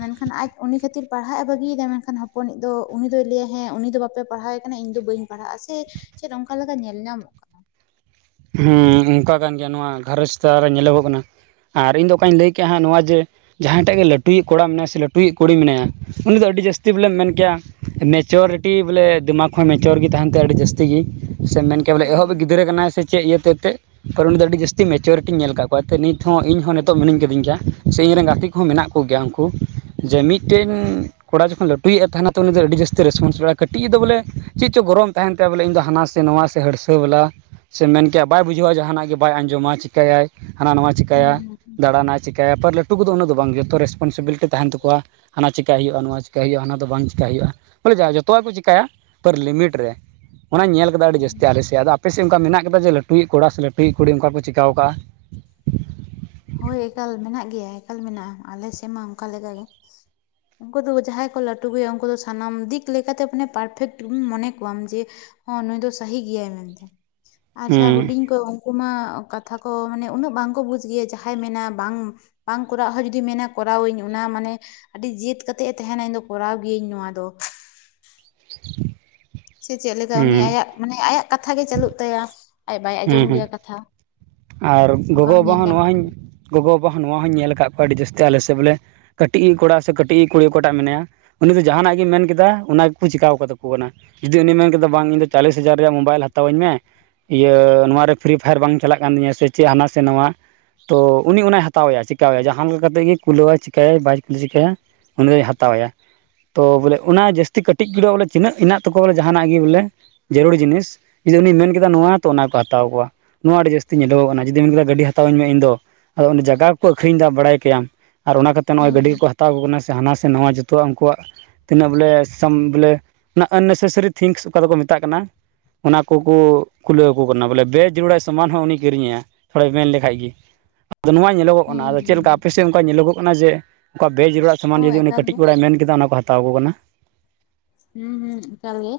ᱢᱮᱱᱠᱷᱟᱱ ᱟᱡ ᱩᱱᱤ ᱠᱷᱟᱹᱛᱤᱨ ᱯᱟᱲᱦᱟᱜᱼ ᱮ ᱵᱟᱹᱜᱤᱭᱮᱫᱟᱭ ᱢᱮᱱᱠᱷᱟᱱ ᱦᱚᱯᱚᱱᱤᱡ ᱫᱚ ᱩᱱᱤ ᱫᱚᱭ ᱞᱟᱹᱭᱟ ᱦᱮᱸ ᱩᱱᱤ ᱫᱚ ᱵᱟᱯᱮ ᱯᱟᱲᱦᱟᱣᱼᱼ ᱠᱟᱱᱟ ᱤᱧ ᱫᱚ ᱵᱟᱹᱧ ᱯᱟᱲᱦᱟᱜᱼᱟ ᱥᱮ ᱪᱮᱫ ᱚᱱᱠᱟ ᱞᱮᱠᱟ ᱧᱮᱞ ᱧᱟᱢᱚᱜᱼᱟ᱾ ᱦᱮᱸ ᱚᱱᱠᱟ ᱠᱟᱱ ᱜᱮᱭᱟ ᱱᱚᱣᱟ ᱜᱷᱟᱨᱚᱡᱽ ᱪᱮᱛᱟᱱ ᱨᱮ ᱧᱮᱞᱚᱜᱚᱜ ᱠᱟᱱᱟ᱾ ᱟᱨ ᱤᱧ ᱫᱚ ᱚᱠᱟᱧ ᱞᱟᱹᱭ ᱠᱮᱜᱼᱟᱜ ᱱᱚᱣᱟ ᱡᱮ ᱡᱟᱦᱟᱸᱭ ᱴᱟᱜ ᱜᱮ ᱞᱟᱹᱴᱩᱭᱤᱡ ᱠᱚᱲᱟ ᱢᱮᱱᱟᱭᱟ ᱥᱮ ᱞᱟᱹᱴᱩᱭᱤᱡ ᱠᱩᱲᱤ ᱢᱮᱱᱟᱭᱟᱼᱼ ᱩᱱᱤ ᱫᱚ ᱟᱹᱰᱤ ᱡᱟᱹᱥᱛᱤ ᱵᱚᱞᱮ ᱢᱮᱱ ᱠᱮᱭᱟᱼᱼ ᱢᱮᱪᱚᱨᱤᱴᱤ ᱵᱚᱞᱮ ᱫᱤᱢᱟᱠ ᱦᱚᱸ ᱢᱮᱪᱳᱨ ᱜᱮ ᱛᱟᱦᱮᱱ ᱛᱟᱭᱟ ᱟᱹᱰᱤ ᱡᱟᱹᱥᱛᱤ ᱜᱮ ᱥᱮ ᱢᱮᱱᱼᱼ ᱠᱮᱵᱚᱞᱮ ᱮᱦᱚᱵᱮ ᱦᱮᱸ ᱜᱤᱫᱽᱨᱟᱹ ᱠᱟᱱᱟᱭ ᱥᱮ ᱪᱮᱫ ᱤᱭᱟᱹᱛᱮ ᱛᱮᱫᱼᱼ ᱠᱟᱨᱚᱱ ᱩᱱᱤ ᱫᱚ ᱟᱹᱰᱤ ᱡᱟᱹᱛᱤ ᱢᱮᱪᱩᱨᱤᱴᱤᱧ ᱧᱮᱞ ᱟᱠᱟᱫ ᱠᱚᱣᱟ ᱱᱤᱛ ᱦᱚᱸ ᱤᱧ ᱦᱚᱸ ᱱᱤᱛᱚᱜ ᱢᱤᱱᱟᱹᱧ ᱠᱟᱹᱫᱤᱧ ᱜᱮᱭᱟ ᱥᱮ ᱤᱧ ᱨᱮᱱ ᱜᱟᱛᱮ ᱠᱚᱼᱼ ᱦᱚᱸ ᱢᱮᱱᱟᱜ ᱠᱚᱜᱮᱭᱟ ᱩᱱᱠᱩ ᱡᱮ ᱢᱤᱫᱴᱮᱱᱼᱼ ᱠᱚᱲᱟ ᱡᱚᱠᱷᱚᱱ ᱞᱟᱴᱩᱭᱤᱡ ᱛᱟᱦᱮᱱᱟ ᱩᱱᱤ ᱫᱚ ᱟᱹᱰᱤ ᱡᱟᱹᱥᱛᱤ ᱨᱮᱥᱯᱚᱱᱥ ᱦᱩᱭᱩᱜᱼᱟ ᱠᱟᱹᱴᱤᱡ ᱫᱚ ᱵᱚᱞᱮ ᱪᱮᱫ ᱪᱚᱝ ᱜᱚᱨᱚᱢ ᱛᱟᱦᱮᱱᱼᱼ ᱪᱟᱜ ᱵᱚᱞᱮ ᱤᱧ ᱫᱚ ᱦᱟᱱᱟ ᱥᱮ ᱱᱚᱣᱟ ᱥᱮ ᱦᱟᱹᱲᱥᱟᱹ ᱵᱟᱞᱟᱼᱼ ᱥᱮ ᱢᱮᱱ ᱠᱮᱜᱼᱟ ᱵᱟᱭ ᱵᱩᱡᱷᱟᱹᱣᱟ ᱡᱟᱦᱟᱱᱟᱜ ᱜᱮ ᱵᱟᱭ ᱟᱸᱡᱚᱢᱟ ᱪᱤᱠᱟᱹᱭᱟᱭ ᱦᱟᱱᱟ ᱱᱟᱣᱟ ᱪᱤᱠᱟᱹᱭᱟ ᱦᱮᱸ ᱦᱮᱸ ᱫᱟᱲᱟᱱᱟᱼᱼ ᱪᱤᱠᱟᱭᱟᱯᱟᱨ ᱞᱟᱹᱴᱩ ᱠᱚᱫᱚ ᱩᱱᱟᱹᱜ ᱵᱟᱝ ᱡᱚᱛᱚ ᱨᱮᱥᱯᱚᱱᱥᱤᱵᱤᱞᱤᱴᱤ ᱛᱟᱦᱮᱱ ᱛᱟᱠᱚᱣᱟ ᱦᱟᱱᱟᱼ ᱪᱮᱠᱟᱹᱭ ᱦᱩᱭᱩᱜᱼᱟ ᱱᱚᱣᱟ ᱪᱮᱠᱟ ᱦᱩᱭᱩᱜᱼᱟ ᱦᱟᱱᱟ ᱫᱚ ᱵᱟᱝ ᱪᱮᱠᱟ ᱦᱩᱭᱩᱜᱼᱟ ᱵᱚᱞᱮ ᱡᱚᱛᱚᱣᱟᱜ ᱠᱚ ᱪᱮᱟᱭᱟ ᱯᱟᱨ ᱞᱤᱢᱤᱴ ᱨᱮ᱾ ᱚᱱᱟ ᱧᱮᱞ ᱠᱮᱫᱟ ᱟᱹᱰᱤ ᱡᱟᱹᱥᱛᱤ ᱟᱞᱮᱥᱮᱫ ᱟᱫᱚ ᱟᱯᱮᱥᱮᱫ ᱚᱱᱠᱟ ᱢᱮᱱᱟᱜ ᱠᱮᱫᱟ ᱡᱮ ᱞᱟᱹᱴᱩᱭᱤᱡ ᱠᱚᱲᱟ ᱥᱮ ᱞᱟᱴᱩᱭᱤᱡ ᱠᱩᱲᱤ ᱚᱱᱠᱟ ᱠᱚ ᱪᱤᱠᱟ ᱟᱠᱚᱣᱟ᱾ ᱦᱳᱭ ᱮᱠᱟᱞ ᱢᱮᱱᱟᱜ ᱜᱮᱭᱟ ᱮᱠᱟᱞ ᱢᱮᱱᱟᱜᱼᱟ ᱟᱞᱮ ᱥᱮᱫ ᱢᱟ ᱚᱱᱠᱟ ᱞᱮᱠᱟᱜ ᱜᱮ᱾ ᱩᱱᱠᱩ ᱫᱚ ᱡᱟᱦᱟᱸᱭ ᱠᱚ ᱞᱟᱹᱴᱩ ᱜᱮᱩᱭᱟ ᱩᱱᱠᱩ ᱫᱚ ᱥᱟᱱᱟᱢ ᱫᱤᱠ ᱞᱮᱠᱟᱛᱮ ᱢᱟᱱᱮ ᱯᱟᱨᱯᱷᱮᱠᱴ ᱢᱚᱱᱮ ᱠᱚᱣᱟᱢ ᱡᱮᱼᱼ ᱦᱚᱸ ᱱᱩᱭ ᱫᱚ ᱥᱟᱹᱟᱦᱤ ᱜᱮᱭᱟᱭ ᱢᱮᱱᱛᱮ᱾ ᱟᱨ ᱡᱟᱦᱟᱸ ᱦᱮᱸ ᱦᱩᱰᱤᱧ ᱠᱚ ᱩᱱᱠᱩ ᱢᱟ ᱠᱟᱛᱷᱟ ᱠᱚ ᱢᱟᱱᱮ ᱩᱱᱟᱹᱜ ᱵᱟᱝᱠᱚ ᱵᱩᱡ ᱜᱮᱭᱟ ᱡᱟᱦᱟᱸᱼᱼ ᱡᱟᱦᱟᱸᱭ ᱢᱮᱱᱟ ᱵᱟᱝ ᱵᱟᱝ ᱠᱚᱨᱟᱣ ᱦᱚᱸ ᱡᱩᱫᱤ ᱢᱮᱱᱟ ᱠᱚᱨᱟᱣ ᱟᱹᱧ ᱚᱱᱟ ᱢᱟᱱᱮᱼᱼ ᱟᱹᱰᱤ ᱡᱟᱹᱛ ᱠᱟᱛᱮ ᱮ ᱛᱟᱦᱮᱱᱟ ᱤᱧ ᱫᱚ ᱠᱚᱨᱟᱣ ᱜᱤᱭᱟᱹᱧ ᱱᱚᱣᱟ ᱫᱚ᱾ [inaudible] ᱥᱮ ᱪᱮᱫ ᱞᱮᱠᱟ ᱦᱮᱸ ᱩᱱᱤ ᱟᱭᱟᱜ ᱢᱟᱱᱮ ᱟᱭᱟᱜ ᱠᱟᱛᱷᱟ ᱜᱮ ᱪᱟᱹᱞᱩᱜ ᱛᱟᱭᱟ᱾ ᱟᱡ ᱵᱟᱭ ᱟᱸᱡᱚᱢ ᱦᱮᱸ ᱦᱮᱸ ᱜᱮᱭᱟ ᱠᱟᱛᱷᱟ᱾ ᱟᱨ ᱚᱱᱠᱟ ᱜᱚᱜᱚ ᱵᱟᱵᱟ ᱧᱮᱞ ᱦᱚᱸ ᱧᱟᱢᱚᱜ ᱱᱚᱣᱟᱧ ᱠᱟᱱᱟ ᱜᱚᱜᱚ ᱵᱟᱵᱟ ᱦᱚᱸ ᱱᱚᱣᱟ ᱦᱚᱧ ᱧᱮᱞ ᱟᱠᱟᱫ ᱠᱚᱣᱟ ᱟᱹᱰᱤ ᱡᱟᱹᱥᱛᱤ ᱟᱞᱮ ᱥᱮ ᱵᱚᱞᱮᱼᱼ ᱠᱟᱹᱴᱤᱡ ᱠᱚᱲᱟ ᱥᱮ ᱠᱟᱹᱴᱤᱡ ᱠᱩᱲᱤ ᱚᱠᱟᱴᱟᱜ ᱢᱮᱱᱟᱭᱟᱼᱼ ᱩᱱᱤ ᱫᱚ ᱡᱟᱦᱟᱱᱟᱜ ᱜᱮ ᱢᱮᱱ ᱠᱮᱫᱟ ᱚᱱᱟ ᱜᱮᱠᱚ ᱪᱤᱠᱟᱹᱣ ᱠᱟᱛᱟ ᱠᱚ ᱠᱟᱱᱟ᱾ ᱡᱩᱫᱤ ᱩᱱᱤᱭ ᱢᱮᱱ ᱠᱮᱫᱟ ᱵᱟᱝ ᱤᱧ ᱫᱚ ᱪᱟᱞᱤᱥ ᱦᱟᱡᱟᱨ ᱨᱮᱭᱟᱜ ᱢᱳᱵᱟᱭᱤᱞ ᱦᱟᱛᱟᱣ ᱟᱹᱧ ᱢᱮ ᱤᱭᱟᱹ ᱱᱚᱣᱟ ᱨᱮ ᱯᱷᱨᱤ ᱯᱷᱟᱭᱟᱨ ᱵᱟᱝ ᱪᱟᱞᱟᱜ ᱠᱟᱱᱟ᱾ ᱠᱟᱱ ᱛᱤᱧᱟᱹ ᱥᱮ ᱪᱮᱫ ᱦᱟᱱᱟ ᱥᱮ ᱱᱚᱣᱟᱼᱼ ᱛᱚ ᱩᱱᱤ ᱚᱱᱟᱭ ᱦᱟᱛᱟᱣ ᱟᱭᱟ ᱪᱮᱠᱟᱭᱮᱭᱟ ᱡᱟᱦᱟᱸ ᱞᱮᱠᱟ ᱠᱟᱛᱮᱫ ᱜᱮ ᱠᱩᱞᱟᱹᱣᱟᱭ ᱪᱤᱠᱟᱹᱭᱟᱭ ᱵᱟᱭ ᱠᱩᱞᱟᱹ ᱪᱤᱠᱟᱹᱭᱟ᱾ ᱩᱱᱤ ᱫᱚᱭ ᱦᱟᱛᱟᱣᱟ᱾ ᱛᱚ ᱵᱚᱞᱮ ᱚᱱᱟ ᱡᱟᱹᱥᱛᱤ ᱠᱟᱹᱴᱤᱡ ᱜᱟᱹ ᱵᱚᱞᱮ ᱛᱤᱱᱟᱹᱜ ᱦᱮᱱᱟᱜ ᱛᱟᱣᱟ ᱵᱚᱞᱮ ᱡᱟᱦᱟᱱᱟᱜ ᱜᱮ ᱵᱚᱞᱮ᱾ ᱡᱟᱹᱨᱩᱲ ᱡᱤᱱᱤᱥ ᱡᱩᱫᱤ ᱩᱱᱤᱭ ᱢᱮᱱ ᱠᱮᱫᱟ ᱱᱚᱣᱟ ᱛᱚ ᱚᱱᱟ ᱠᱚ ᱦᱟᱛᱟᱣ ᱠᱚᱣᱟ ᱱᱚᱣᱟ ᱟᱹᱰᱤ ᱡᱟᱹᱥᱛᱤᱼᱼ ᱧᱮᱞᱚᱜ ᱠᱟᱱᱟ ᱡᱩᱫᱤ ᱢᱮᱱ ᱠᱮᱫᱟ ᱜᱟᱹᱰᱤ ᱦᱟᱛᱟᱣ ᱟᱹᱧ ᱢᱮ ᱤᱧ ᱫᱚ ᱟᱫᱚ ᱚᱸᱰᱮ ᱡᱟᱭᱜᱟ ᱠᱚ ᱟᱹᱷᱨᱤᱧ ᱮᱫᱟ ᱵᱟᱲᱟᱭ ᱠᱟᱭᱟᱢ ᱟᱨ ᱚᱱᱟᱛᱤᱨᱼᱼ ᱱᱚᱜᱼᱚᱭ ᱦᱩᱸ ᱦᱩᱸ ᱜᱟᱹᱰᱤ ᱠᱚ ᱦᱟᱛᱟᱣ ᱟᱠᱚ ᱠᱟᱱᱟ ᱥᱮ ᱦᱟᱱᱟ ᱥᱮ ᱱᱟᱣᱟ ᱡᱚᱛᱚᱣᱟᱜ ᱩᱱᱠᱩᱣᱟᱜᱼᱼ ᱛᱤᱱᱟᱹᱜ ᱵᱚᱞᱮ ᱥᱟᱢ ᱵᱚᱞᱮ ᱚᱱᱟ ᱟᱱᱱᱮᱥᱮᱥᱟᱨᱤ ᱛᱷᱤᱝᱥ ᱚᱠᱟ ᱫᱚᱠᱚ ᱢᱮᱛᱟᱜ ᱠᱟᱱᱟᱼᱼ ᱚᱱᱟ ᱠᱚᱠᱚ ᱠᱩᱞᱟᱹᱣ ᱟᱠᱚ ᱠᱟᱱᱟ ᱵᱚᱞᱮ ᱵᱮ ᱡᱩᱲᱟ ᱥᱟᱢᱟᱱ ᱦᱚᱸ ᱩᱱᱤᱼᱼ ᱠᱤᱨᱤᱧᱮᱭᱟ ᱛᱷᱚᱲᱟᱭ ᱢᱮᱱ ᱞᱮᱠᱷᱟᱡ ᱜᱮ᱾ ᱟᱫᱚ ᱱᱚᱣᱟ ᱧᱮᱞᱚᱜᱚᱜ ᱠᱟᱱᱟ ᱦᱩᱸ ᱟᱫᱚ ᱪᱮᱫᱠᱟ ᱟᱯᱮ ᱦᱩᱸ ᱥᱮᱫ ᱚᱱᱠᱟ ᱧᱮᱞᱚᱜᱚᱜ ᱠᱟᱱᱟ ᱡᱮᱼᱼ ᱚᱠᱟ ᱵᱮᱡᱽ ᱨᱮᱭᱟᱜᱟᱜ ᱥᱟᱢᱟᱱ ᱦᱚᱸ ᱡᱩᱫᱤ ᱩᱱᱤ ᱮᱠᱟᱞ ᱜᱮ ᱠᱟᱹᱴᱤᱡ ᱠᱩᱲᱟᱭ ᱢᱮᱱ ᱠᱮᱫᱟ ᱚᱱᱟ ᱠᱚ ᱦᱟᱛᱟᱣ ᱟᱠᱚ ᱠᱟᱱᱟ᱾ ᱦᱩᱸ ᱦᱩᱸ ᱮᱠᱟᱞ ᱜᱮ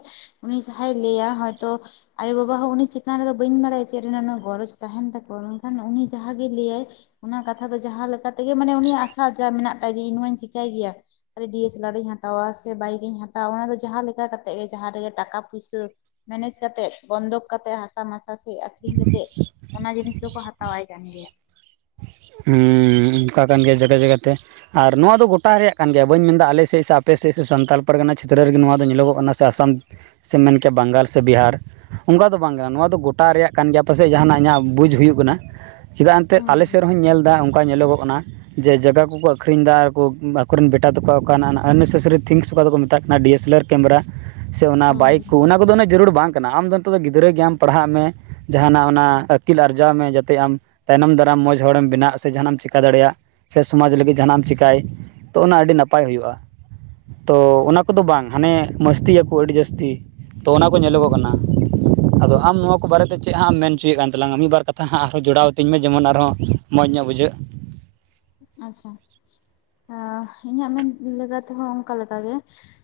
ᱩᱱᱤ ᱡᱟᱦᱟᱸᱭ ᱞᱟᱹᱭᱟ ᱦᱚᱭᱛᱚᱼᱼ ᱟᱭᱳ ᱵᱟᱵᱟ ᱦᱚᱸ ᱩᱱᱤ ᱪᱮᱛᱟᱱ ᱨᱮᱫᱚ ᱵᱟᱹᱧ ᱵᱟᱲᱟᱭᱟ ᱪᱮᱫ ᱨᱮᱱᱟᱜ ᱩᱱᱟᱹᱜ ᱜᱚᱨᱚᱡᱽ ᱛᱟᱦᱮᱱ ᱛᱟᱠᱚᱣᱟ ᱢᱮᱱᱠᱷᱟᱱ ᱩᱱᱤ ᱡᱟᱦᱟᱸ ᱜᱮᱭ ᱞᱟᱹᱭᱟᱭᱼᱼ ᱚᱱᱟ ᱠᱟᱛᱷᱟ ᱫᱚ ᱡᱟᱦᱟᱸ ᱞᱮᱠᱟ ᱛᱮᱜᱮ ᱢᱟᱱᱮ ᱩᱱᱤᱭᱟᱜ ᱟᱥᱟ ᱡᱟ ᱢᱮᱱᱟᱜ ᱛᱟᱭ ᱜᱮ ᱤᱧ ᱢᱟᱧ ᱪᱮᱤᱠᱟᱹᱭ ᱜᱮᱭᱟ᱾ ᱰᱤᱭᱮᱥᱮᱞᱟᱨ ᱤᱧ ᱦᱟᱛᱟᱣᱟ ᱥᱮ ᱵᱟᱭᱤᱠ ᱤᱧ ᱦᱟᱛᱟᱣᱟ ᱚᱱᱟ ᱫᱚ ᱡᱟᱦᱟᱸ ᱞᱮᱠᱟ ᱠᱟᱛᱮᱜ ᱜᱮ ᱡᱟᱦᱟᱸ ᱨᱮᱜᱮ ᱴᱟᱠᱟ ᱯᱩᱭᱥᱟᱹᱼᱼ ᱢᱮᱱᱮᱡ ᱠᱟᱛᱮᱫ ᱵᱚᱱᱫᱠ ᱠᱟᱛᱮᱜ ᱦᱟᱥᱟ ᱢᱟᱥᱟ ᱥᱮᱼᱼ ᱟᱠᱷᱨᱤᱧ ᱠᱟᱛᱮᱫ ᱚᱱᱟ ᱡᱤᱱᱤᱥ ᱫᱚᱠᱚ ᱦᱟᱛᱟᱣᱟᱭ ᱠᱟᱱ ᱜᱮᱭᱟ᱾ ᱦᱩᱸᱻ ᱚᱱᱠᱟ ᱠᱟᱱ ᱜᱮᱭᱟ ᱡᱟᱭᱜᱟ ᱡᱟᱭᱜᱟ ᱛᱮ᱾ ᱟᱨ ᱱᱚᱣᱟ ᱫᱚ ᱜᱳᱴᱟ ᱨᱮᱭᱟᱜ ᱠᱟᱱ ᱜᱮᱭᱟ ᱵᱟᱹᱧ ᱢᱮᱱᱫᱟ ᱟᱞᱮ ᱥᱮᱫ ᱥᱮ ᱟᱯᱮ ᱥᱮᱫ ᱥᱮ ᱥᱟᱱᱛᱟᱲ ᱯᱟᱨᱜᱟᱱᱟ ᱪᱷᱮᱛᱨᱚ ᱨᱮᱜᱮ ᱱᱚᱣᱟ ᱫᱚ ᱧᱮᱞᱚᱜᱚᱜ ᱠᱟᱱᱟ ᱥᱮ ᱟᱥᱟᱢᱼᱼ ᱥᱮ ᱢᱮᱱ ᱠᱮᱭᱟ ᱵᱟᱝᱜᱟᱞ ᱥᱮ ᱵᱤᱦᱟᱨ ᱚᱱᱠᱟ ᱫᱚ ᱵᱟᱝ ᱠᱟᱱᱟ ᱱᱚᱣᱟ ᱫᱚ ᱜᱚᱴᱟ ᱨᱮᱭᱟᱜ ᱠᱟᱱ ᱜᱮᱭᱟ, ᱯᱟᱥᱮᱡ ᱡᱟᱦᱟᱱᱟᱜ ᱤᱧᱟᱜ ᱵᱩᱡᱽ ᱦᱩᱭᱩᱜ ᱠᱟᱱᱟ ᱪᱮᱫᱟᱜ ᱮᱱᱛᱮ ᱦᱩᱸ ᱟᱞᱮ ᱥ ᱧᱮᱞ ᱮᱫᱟ ᱚᱱᱠᱟ ᱧᱮᱞᱚᱜ ᱠᱟᱱᱟ᱾ ᱡᱮ ᱡᱟᱭᱜᱟ ᱠᱚᱠᱚ ᱟᱹᱠᱷᱨᱤᱧ ᱮᱫᱟ ᱟᱨᱠᱚ ᱟᱠᱚᱨᱮᱱ ᱵᱮᱴᱟ ᱛᱠᱚ ᱚᱠᱟ ᱟᱱᱮᱥᱮᱥᱟᱨᱤ ᱛᱷᱤᱝᱥ ᱚᱠᱟ ᱫᱚᱠᱚ ᱢᱮᱛᱟᱜ ᱠᱟᱱᱟ ᱰᱤ ᱮ ᱥᱮᱞ ᱟᱨ ᱠᱮᱢᱮᱨᱟ ᱥᱮ ᱚᱱᱟ ᱦᱩᱸ ᱵᱟᱭᱤᱠ ᱦᱩᱸ ᱠᱚ ᱚᱱᱟ ᱠᱚᱫᱚ ᱩᱱᱟᱹᱜ ᱡᱟᱹᱨᱩᱲ ᱵᱟᱝ ᱠᱟᱱᱟ, ᱟᱢᱫᱚ ᱱᱤᱛᱚᱜ ᱫᱚ ᱜᱤᱫᱽᱨᱟᱹ ᱜᱮᱭᱟᱢ ᱯᱟᱲᱦᱟᱜ ᱢᱮ ᱡᱟᱦᱟᱱᱟᱜ ᱚᱱᱟ ᱟᱹᱠᱤᱞ ᱟᱨᱡᱟᱣ ᱢᱮ ᱡᱟᱛᱮ ᱟᱢ ᱛᱟᱭᱱᱚᱢ ᱫᱟᱨᱟᱢ ᱢᱚᱡᱽ ᱦᱚᱲᱮᱢ ᱵᱮᱱᱟᱜ ᱥᱮ ᱡᱟᱦᱟᱱᱟᱜ ᱮᱢ ᱪᱮᱠᱟ ᱫᱟᱲᱮᱭᱟᱜ ᱥᱮ ᱥᱚᱢᱟᱡᱽ ᱞᱟᱹᱜᱤᱫ ᱡᱟᱦᱟᱱᱟᱜ ᱮᱢ ᱪᱤᱠᱟᱭ ᱛᱚ ᱚᱱᱟ ᱟᱹᱰᱤ ᱱᱟᱯᱟᱭ ᱦᱩᱭᱩᱜ-ᱟ᱾ ᱛᱚ ᱚᱱᱟ ᱠᱚᱫᱚ ᱵᱟᱝ ᱦᱟᱱᱮ ᱢᱚᱥᱛᱤᱭᱟᱠᱚ ᱟᱹᱰᱤ ᱡᱟᱹᱥᱛᱤ ᱛᱚ ᱚᱱᱟ ᱠᱚ ᱦᱩᱸ ᱧᱮᱞᱚᱜᱚᱜ ᱦᱩᱸ ᱠᱟᱱᱟ ᱦᱩᱸ ᱟᱫᱚ ᱴᱷᱤᱠ ᱟᱢ ᱴᱷᱤᱠ ᱱᱚᱣᱟ ᱠᱚ ᱵᱟᱨᱮᱛᱮ ᱪᱮᱫ ᱦᱟᱸ ᱮᱢ ᱢᱮᱱᱪᱚᱭᱮᱫ ᱠᱟᱱ ᱛᱟᱞᱟᱝ ᱢᱤᱫ ᱵᱟᱨ ᱠᱟᱛᱷᱟ ᱦᱟᱸᱜ ᱟᱨᱦᱚᱸ ᱡᱚᱲᱟᱣᱛᱤᱧ ᱢᱮ ᱡᱮᱢᱚᱱ ᱟᱨᱦᱚᱸ ᱢᱚᱡᱽ ᱧᱚᱜ ᱵᱩᱡᱷᱟᱹᱜ ᱟᱪᱪᱷᱟ, ᱟ ᱤᱧᱟᱹᱜ ᱢᱮᱱ ᱛᱮᱦᱚᱸ ᱚᱱᱠᱟ ᱞᱮᱠᱟ ᱜᱮ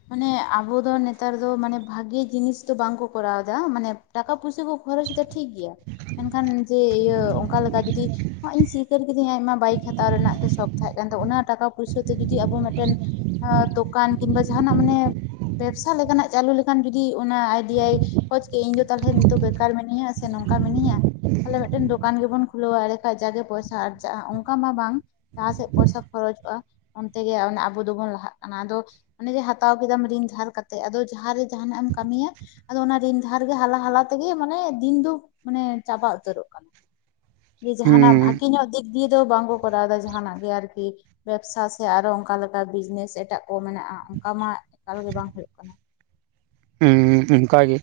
ᱢᱟᱱᱮ ᱟᱵᱚ ᱫᱚ ᱱᱮᱛᱟᱨ ᱫᱚ ᱢᱟᱱᱮ ᱵᱷᱟᱜᱮ ᱡᱤᱱᱤᱥ ᱫᱚ ᱵᱟᱝ ᱠᱚ ᱠᱚᱨᱟᱣ ᱮᱫᱟ ᱢᱟᱱᱮ ᱴᱟᱠᱟ ᱯᱩᱭᱥᱟᱹ ᱠᱚ ᱠᱷᱚᱨᱚᱡᱽ ᱫᱚ ᱴᱷᱤᱠ ᱜᱮᱭᱟ ᱢᱮᱱᱠᱷᱟᱱ ᱡᱮ ᱤᱭᱟᱹ ᱚᱱᱠᱟ ᱞᱮᱠᱟ ᱡᱩᱫᱤ ᱤᱧ ᱥᱤᱠᱟᱹᱨ ᱠᱤᱫᱤᱧ ᱟᱡᱢᱟ ᱵᱟᱭᱤᱠ ᱦᱟ ᱦᱟᱛᱟᱣ ᱨᱮᱱᱟᱜ ᱜᱮ ᱥᱚᱠ ᱛᱟᱦᱮᱸ ᱠᱟᱱ ᱫᱚ ᱚᱱᱟ ᱴᱟᱠᱟ ᱯᱚᱭᱥᱟ ᱛᱮ ᱡᱩᱫᱤ ᱟᱵᱚ ᱢᱤᱫᱴᱮᱱ ᱫᱚᱠᱟᱱ ᱠᱤᱝᱵᱟ ᱡᱟᱦᱟᱱᱟᱜ ᱢᱟᱱᱮ ᱵᱮᱵᱥᱟ ᱞᱮᱠᱟᱱᱟᱜ ᱪᱟᱹᱞᱩ ᱞᱮᱠᱷᱟᱱ ᱡᱩᱫᱤ ᱚᱱᱟ ᱟᱭᱰᱤᱭᱟᱭ ᱠᱷᱡᱽ ᱠᱮ ᱤᱧ ᱫᱚ ᱛᱟᱦᱚᱞᱮ ᱱᱤᱛᱚᱜ ᱵᱮᱠᱟᱨ ᱢᱤᱱᱟᱹᱧᱟ ᱥᱮ ᱱᱚᱝᱠᱟ ᱢᱤᱱᱟᱹᱧᱟ ᱛᱟᱦᱮ ᱢᱤᱫᱴᱮᱱ ᱫᱚᱠᱟᱱ ᱜᱮᱵᱚᱱ ᱠᱷᱩᱞᱟᱹᱣᱟᱭ ᱞᱮᱠᱷᱟᱱ ᱡᱟᱜᱮ ᱯᱚᱭᱥᱟ ᱟᱨᱡᱟᱜᱼᱟ ᱚᱱᱠᱟ ᱢᱟ ᱵᱟᱝ ᱡᱟᱦᱟᱸ ᱥᱮᱫ ᱯᱚᱭᱥᱟ ᱠᱷᱚᱨᱚᱪᱚᱜᱼᱟ ᱚᱱᱛᱮ ᱜᱮ ᱟᱵᱚ ᱫᱚᱵᱚᱱ ᱞᱟᱦᱟᱜ ᱠᱟᱱᱟ ᱟᱫᱚ ᱚᱱᱮ ᱡᱮ ᱦᱟᱛᱟᱣ ᱠᱮᱫᱟᱢ ᱨᱤᱱ ᱫᱷᱟᱨ ᱠᱟᱛᱮᱜ ᱟᱫᱚ ᱡᱟᱦᱟᱸ ᱨᱮ ᱡᱟᱦᱟᱱᱟᱜ ᱮᱢ ᱠᱟᱹᱢᱤᱭᱟ ᱟᱫᱚ ᱚᱱᱟ ᱨᱤᱱ ᱫᱟᱷᱟᱨ ᱜᱮ ᱦᱟᱞᱟ ᱦᱟᱞᱟ ᱛᱮᱜᱮ ᱢᱟᱱᱮ ᱫᱤᱱ ᱫᱚ ᱢᱟᱱᱮ ᱪᱟᱵᱟ ᱩᱛᱟᱹᱨᱚᱜ ᱠᱟᱱᱟ ᱡᱮ ᱡᱟᱦᱱᱟᱜ ᱦᱩᱸ ᱵᱷᱟᱜᱮ ᱧᱚᱜ ᱫᱤᱠ ᱫᱤᱭᱮ ᱫᱚ ᱵᱟᱝ ᱠᱚ ᱠᱚᱨᱟᱣ ᱮᱫᱟ ᱡᱟᱦᱱᱟᱜ ᱜᱮ ᱟᱨᱠᱤ ᱵᱮᱵᱥᱟ ᱥᱮ ᱟᱨᱚ ᱚᱱᱠᱟ ᱞᱮᱠᱟ ᱵᱤᱡᱽᱱᱮᱥ ᱮᱴᱟᱜ ᱠᱚ ᱢᱮᱱᱟᱜᱼᱟ, ᱚᱱᱠᱟ ᱢᱟ ᱮᱠᱟᱞᱜᱮ ᱵᱟᱝ ᱦᱩᱭᱩᱜ ᱠᱟᱱᱟ᱾ ᱦᱩᱸ ᱦᱮᱸ ᱚᱱᱠᱟ ᱜᱮ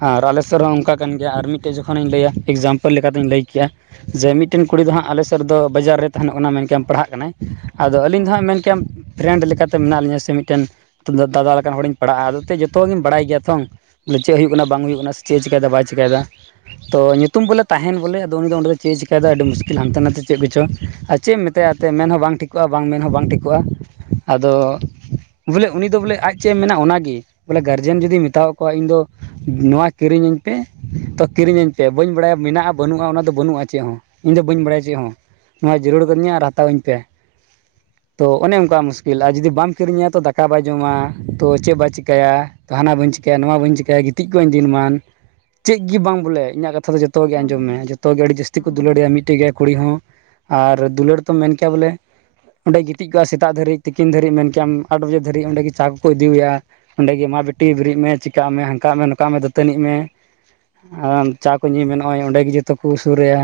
ᱟᱨ ᱟᱞᱮᱥᱩᱨ ᱨᱮ ᱦᱚᱸ ᱚᱱᱠᱟ ᱠᱟᱱ ᱜᱮᱭᱟ ᱟᱨ ᱢᱤᱫᱴᱮᱡ ᱡᱚᱠᱷᱚᱱᱤᱧ ᱞᱟᱹᱭᱟ ᱮᱠᱡᱟᱢᱯᱮᱞ ᱞᱮᱠᱟᱛᱤᱧ ᱞᱟᱹᱭ ᱠᱮᱭᱟ ᱾ ᱡᱮ ᱢᱤᱫᱴᱮᱱ ᱠᱩᱲᱤ ᱫᱚ ᱦᱟᱸᱜ ᱟᱞᱮ ᱥᱮᱫ ᱨᱮ ᱫᱚ ᱵᱟᱡᱟᱨ ᱨᱮ ᱛᱟᱦᱮᱱᱚᱜ ᱠᱟᱱᱟ ᱢᱮᱱᱠᱷᱟᱱ ᱯᱟᱲᱦᱟᱜ ᱠᱟᱱᱟᱭ᱾ ᱟᱫᱚ ᱟᱹᱞᱤᱧ ᱫᱚ ᱦᱟᱸᱜ ᱦᱩᱸ ᱢᱮᱱ ᱠᱮᱭᱟᱼᱼ ᱯᱷᱨᱮᱱᱰ ᱞᱮᱠᱟᱛᱮ ᱢᱮᱱᱟᱜ ᱞᱤᱧᱟᱹ ᱥᱮ ᱢᱤᱫ ᱴᱮᱱ ᱫᱟᱫᱟ ᱞᱮᱠᱟᱱ ᱦᱚᱲᱤᱧ ᱯᱟᱲᱟᱜᱼᱟ, ᱟᱫᱚ ᱡᱚᱛᱚᱜ ᱜᱮᱧ ᱵᱟᱲᱟᱭ ᱜᱮᱭᱟ ᱛᱚᱝ ᱵᱚᱞᱮ ᱪᱮᱫ ᱦᱩᱭᱩᱜ ᱠᱟᱱᱟ ᱵᱟᱝ ᱦᱩᱭᱩᱜ ᱠᱟᱱᱟ ᱥᱮ ᱪᱮᱫ ᱮ ᱪᱤᱠᱟᱹ ᱮᱫᱟ ᱵᱟᱭ ᱪᱤᱠᱟᱹ ᱮᱫᱟ ᱛᱚ ᱧᱩᱛᱩᱢ ᱵᱚᱞᱮ ᱛᱟᱦᱮᱱ ᱵᱚᱞᱮ ᱟᱫᱚ ᱩᱱᱤ ᱛᱚ ᱛᱚ ᱛᱚ ᱧᱩᱛᱩᱢ ᱵᱚᱞᱮ ᱛᱟᱦᱮᱱ ᱟᱫᱚ ᱩᱱᱤ ᱫᱚ ᱚᱸᱰᱮ ᱪᱮᱫ ᱮ ᱪᱤᱠᱟ. ᱭᱮᱫᱟ ᱟᱹᱰᱤ ᱢᱩᱥᱠᱤᱞ ᱦᱟᱱᱛᱮ ᱱᱟᱛᱮ ᱪᱮᱫ ᱠᱚᱪᱚ ᱟᱨ ᱪᱮᱫ ᱢᱮ [unintelligible] ᱟᱛᱮ ᱢᱮᱱ ᱦᱚᱸ ᱵᱟᱝ ᱴᱷᱤᱠᱚᱜᱼᱟ ᱵᱟᱝ ᱢᱮᱱ ᱦᱚᱸ ᱵᱟᱝ ᱴᱷᱤᱠᱚᱜᱼᱟ ᱟᱫᱚᱼᱼ ᱵᱚᱞᱮ ᱩᱱᱤ ᱫᱚ ᱵᱚᱞᱮ ᱟᱡ ᱪᱮᱫ ᱮ ᱢᱮᱱᱟ ᱚᱱᱟᱜᱮ ᱵᱚᱞᱮ ᱜᱟᱨᱡᱮᱱ ᱡᱚᱫᱤᱭ ᱢᱮᱛᱫ ᱠᱚᱣᱟ ᱤᱧ ᱫᱚᱼᱼ ᱱᱚᱣᱟ ᱠᱤᱨᱤᱧᱟᱹᱧ ᱯᱮ ᱛᱚ ᱠᱤᱨᱤᱧ ᱟᱹᱧ ᱯᱮ ᱵᱟᱹᱧ ᱵᱟᱲᱟᱭᱟ ᱢᱮᱱᱟᱜᱼᱟ ᱵᱟᱹᱱᱩᱜᱼᱟ ᱚᱱᱟᱫᱚ ᱵᱟᱹᱱᱩᱜᱼᱟ ᱪᱮᱫ ᱦᱚᱸ ᱤᱧ ᱫᱚ ᱵᱟᱹᱧ ᱵᱟᱲᱟᱭᱟ ᱪᱮᱫ ᱦᱚᱸ᱾ ᱱᱚᱣᱟ ᱡᱟᱹᱨᱩᱲ ᱠᱟᱹᱫᱤᱧᱟ ᱟᱨ ᱦᱟᱛᱟᱣ ᱟᱹᱧ ᱯᱮ ᱛᱚ ᱚᱱᱮ ᱚᱱᱠᱟ ᱢᱩᱥᱠᱤᱞ ᱟᱨ ᱡᱩᱫᱤ ᱵᱟᱢ ᱠᱤᱨᱤᱧᱟ ᱛᱚ ᱫᱟᱠᱟ ᱵᱟᱭ ᱡᱚᱢᱟ ᱛᱚ ᱪᱮᱫ ᱵᱟᱭ ᱪᱤᱠᱟ. ᱭᱟ᱾ ᱛᱟᱦᱟᱱᱟ ᱵᱟᱹᱧ ᱪᱤᱠᱟᱹᱭᱟ, ᱱᱚᱣᱟ ᱵᱟᱹᱧ ᱪᱤᱠᱟᱹᱭᱟ, ᱜᱤᱛᱤᱡ ᱠᱚᱜ ᱟᱹᱧ ᱫᱤᱱ ᱢᱟᱱ, ᱪᱮᱫ ᱜᱮ ᱵᱟᱝ ᱵᱚᱞᱮ ᱤᱧᱟᱹᱜ ᱠᱟᱛᱷᱟ ᱫᱚ ᱡᱚᱛ ᱡᱚᱛᱚ ᱜᱮ ᱟᱸᱡᱚᱢ ᱢᱮ ᱦᱩᱸ ᱡᱚᱛᱚ ᱜᱮ ᱟᱹᱰᱤ ᱡᱟᱹᱥᱛᱤ ᱠᱚ ᱦᱩᱸ ᱫᱩᱞᱟᱹᱲᱮᱭᱟ ᱢᱤᱫᱴᱮᱡ ᱜᱮᱭᱟ ᱠᱩᱲᱤ ᱦᱚᱸ ᱟᱨ ᱫᱩᱞᱟᱹᱲ ᱛᱚ ᱢᱮᱱ ᱠᱮᱭᱟ ᱵᱚᱞᱮᱼᱼ ᱚᱸᱰᱮ ᱜᱤᱛᱤᱡ ᱠᱚᱜᱼᱟ ᱥᱮᱛᱟᱜ ᱫᱷᱟᱹᱨᱤᱡ ᱛᱤᱠᱤᱱ ᱫᱷᱟᱹᱨᱤᱡ ᱢᱮᱱ ᱠᱮᱭᱟᱢ ᱟᱴ ᱵᱟᱡᱮ ᱫᱷᱟᱹᱨᱤᱡ ᱚᱸᱰᱮ ᱜᱮ ᱪᱟ ᱠᱚᱠᱚ ᱤᱫᱤᱮᱭᱟ ᱾ ᱚᱸᱰᱮ ᱜᱮ ᱢᱟ ᱵᱤᱴᱤ ᱵᱮᱨᱮᱫ ᱢᱮ ᱪᱤᱠᱟᱹᱜ ᱢᱮ ᱦᱟᱱᱠᱟᱜ ᱢᱮ ᱱᱚᱝᱠᱟᱜ ᱢᱮ ᱫᱟᱹᱛᱟᱹᱱᱤᱜ ᱢᱮ ᱾ ᱟᱨ ᱪᱟ ᱠᱚ ᱧᱩ ᱢᱮ ᱱᱚᱜᱼᱚᱭ ᱚᱸᱰᱮ ᱜᱮ ᱡᱚᱛᱚ ᱠᱚ ᱥᱩᱨᱟᱭᱟ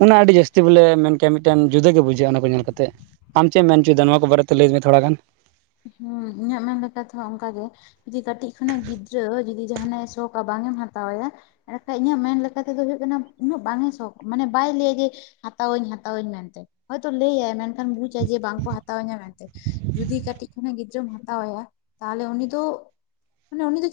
ᱚᱱᱟ ᱟᱹᱰᱤ ᱴᱷᱤᱠ ᱡᱟᱹᱥᱛᱤ ᱵᱚᱞᱮ ᱢᱮᱱᱼᱼ ᱮ ᱢᱤᱫ ᱴᱮᱱ ᱡᱩᱫᱟᱹ ᱜᱮ ᱵᱩᱡᱷᱟᱹᱜᱼᱟ ᱚᱱᱟ ᱠᱚ ᱧᱮᱞ ᱠᱟᱛᱮ ᱟᱢ ᱪᱮᱫ ᱮᱢ ᱢᱮᱱᱪᱚᱭᱮᱫᱟ ᱱᱚᱣᱟ ᱠᱚ ᱵᱟᱨᱮᱛᱮ ᱞᱟᱹᱭ ᱢᱮ ᱛᱷᱚᱲᱟ ᱜᱟᱱ ᱾ ᱦᱮᱸ ᱤᱧᱟᱜ ᱢᱮᱱ ᱞᱮᱠᱟ ᱛᱮᱦᱚᱸ ᱚᱱᱠᱟ ᱜᱮ ᱾ ᱡᱩᱫᱤ ᱠᱟᱹᱴᱤᱡ ᱠᱷᱚᱱᱟᱜ ᱜᱤᱫᱽᱨᱟᱹ ᱡᱩᱫᱤ ᱡᱟᱦᱟᱱᱟᱜ ᱮ ᱥᱚᱜᱼ ᱟ ᱵᱟᱝ ᱮᱢ ᱦᱟᱛᱟᱣᱟ ᱾ ᱮᱰᱮᱠᱷᱟᱡ ᱤᱧᱟᱹᱜ ᱢᱮᱱ ᱞᱮᱠᱟ ᱛᱮᱫᱚ ᱦᱩᱭᱩᱜ ᱠᱟᱱᱟ ᱩᱱᱟᱹᱜ ᱵᱟᱝ ᱮ ᱥᱚᱠ ᱢᱟᱱᱮ ᱵᱟᱭ ᱞᱟᱹᱭᱟ ᱡᱮ ᱦᱟᱛᱟᱣᱟᱹᱧ ᱦᱟᱛᱟᱣᱟᱹᱧ ᱢᱮᱱᱛᱮ ᱦᱚᱭᱛᱳ ᱞᱟᱹᱭᱟᱭ ᱢᱮᱱᱠᱷᱟᱱ ᱵᱩᱡᱟᱭ ᱡᱮ ᱵᱟᱝᱠᱚ ᱦᱟᱛᱟᱣᱟᱹᱧᱟ ᱢᱮᱱᱛᱮ ᱾ ᱡᱩᱫᱤ ᱠᱟᱹᱴᱤᱡ ᱠᱷᱚᱱᱟᱜ ᱜᱤᱫᱽᱨᱟᱹᱢ ᱦᱟᱛᱟᱣ ᱟᱭᱟ ᱛᱟᱦᱚᱞᱮ ᱩᱱᱤ ᱫᱚ ᱢᱟᱱᱮ ᱩᱱᱤ ᱫᱚᱼᱼ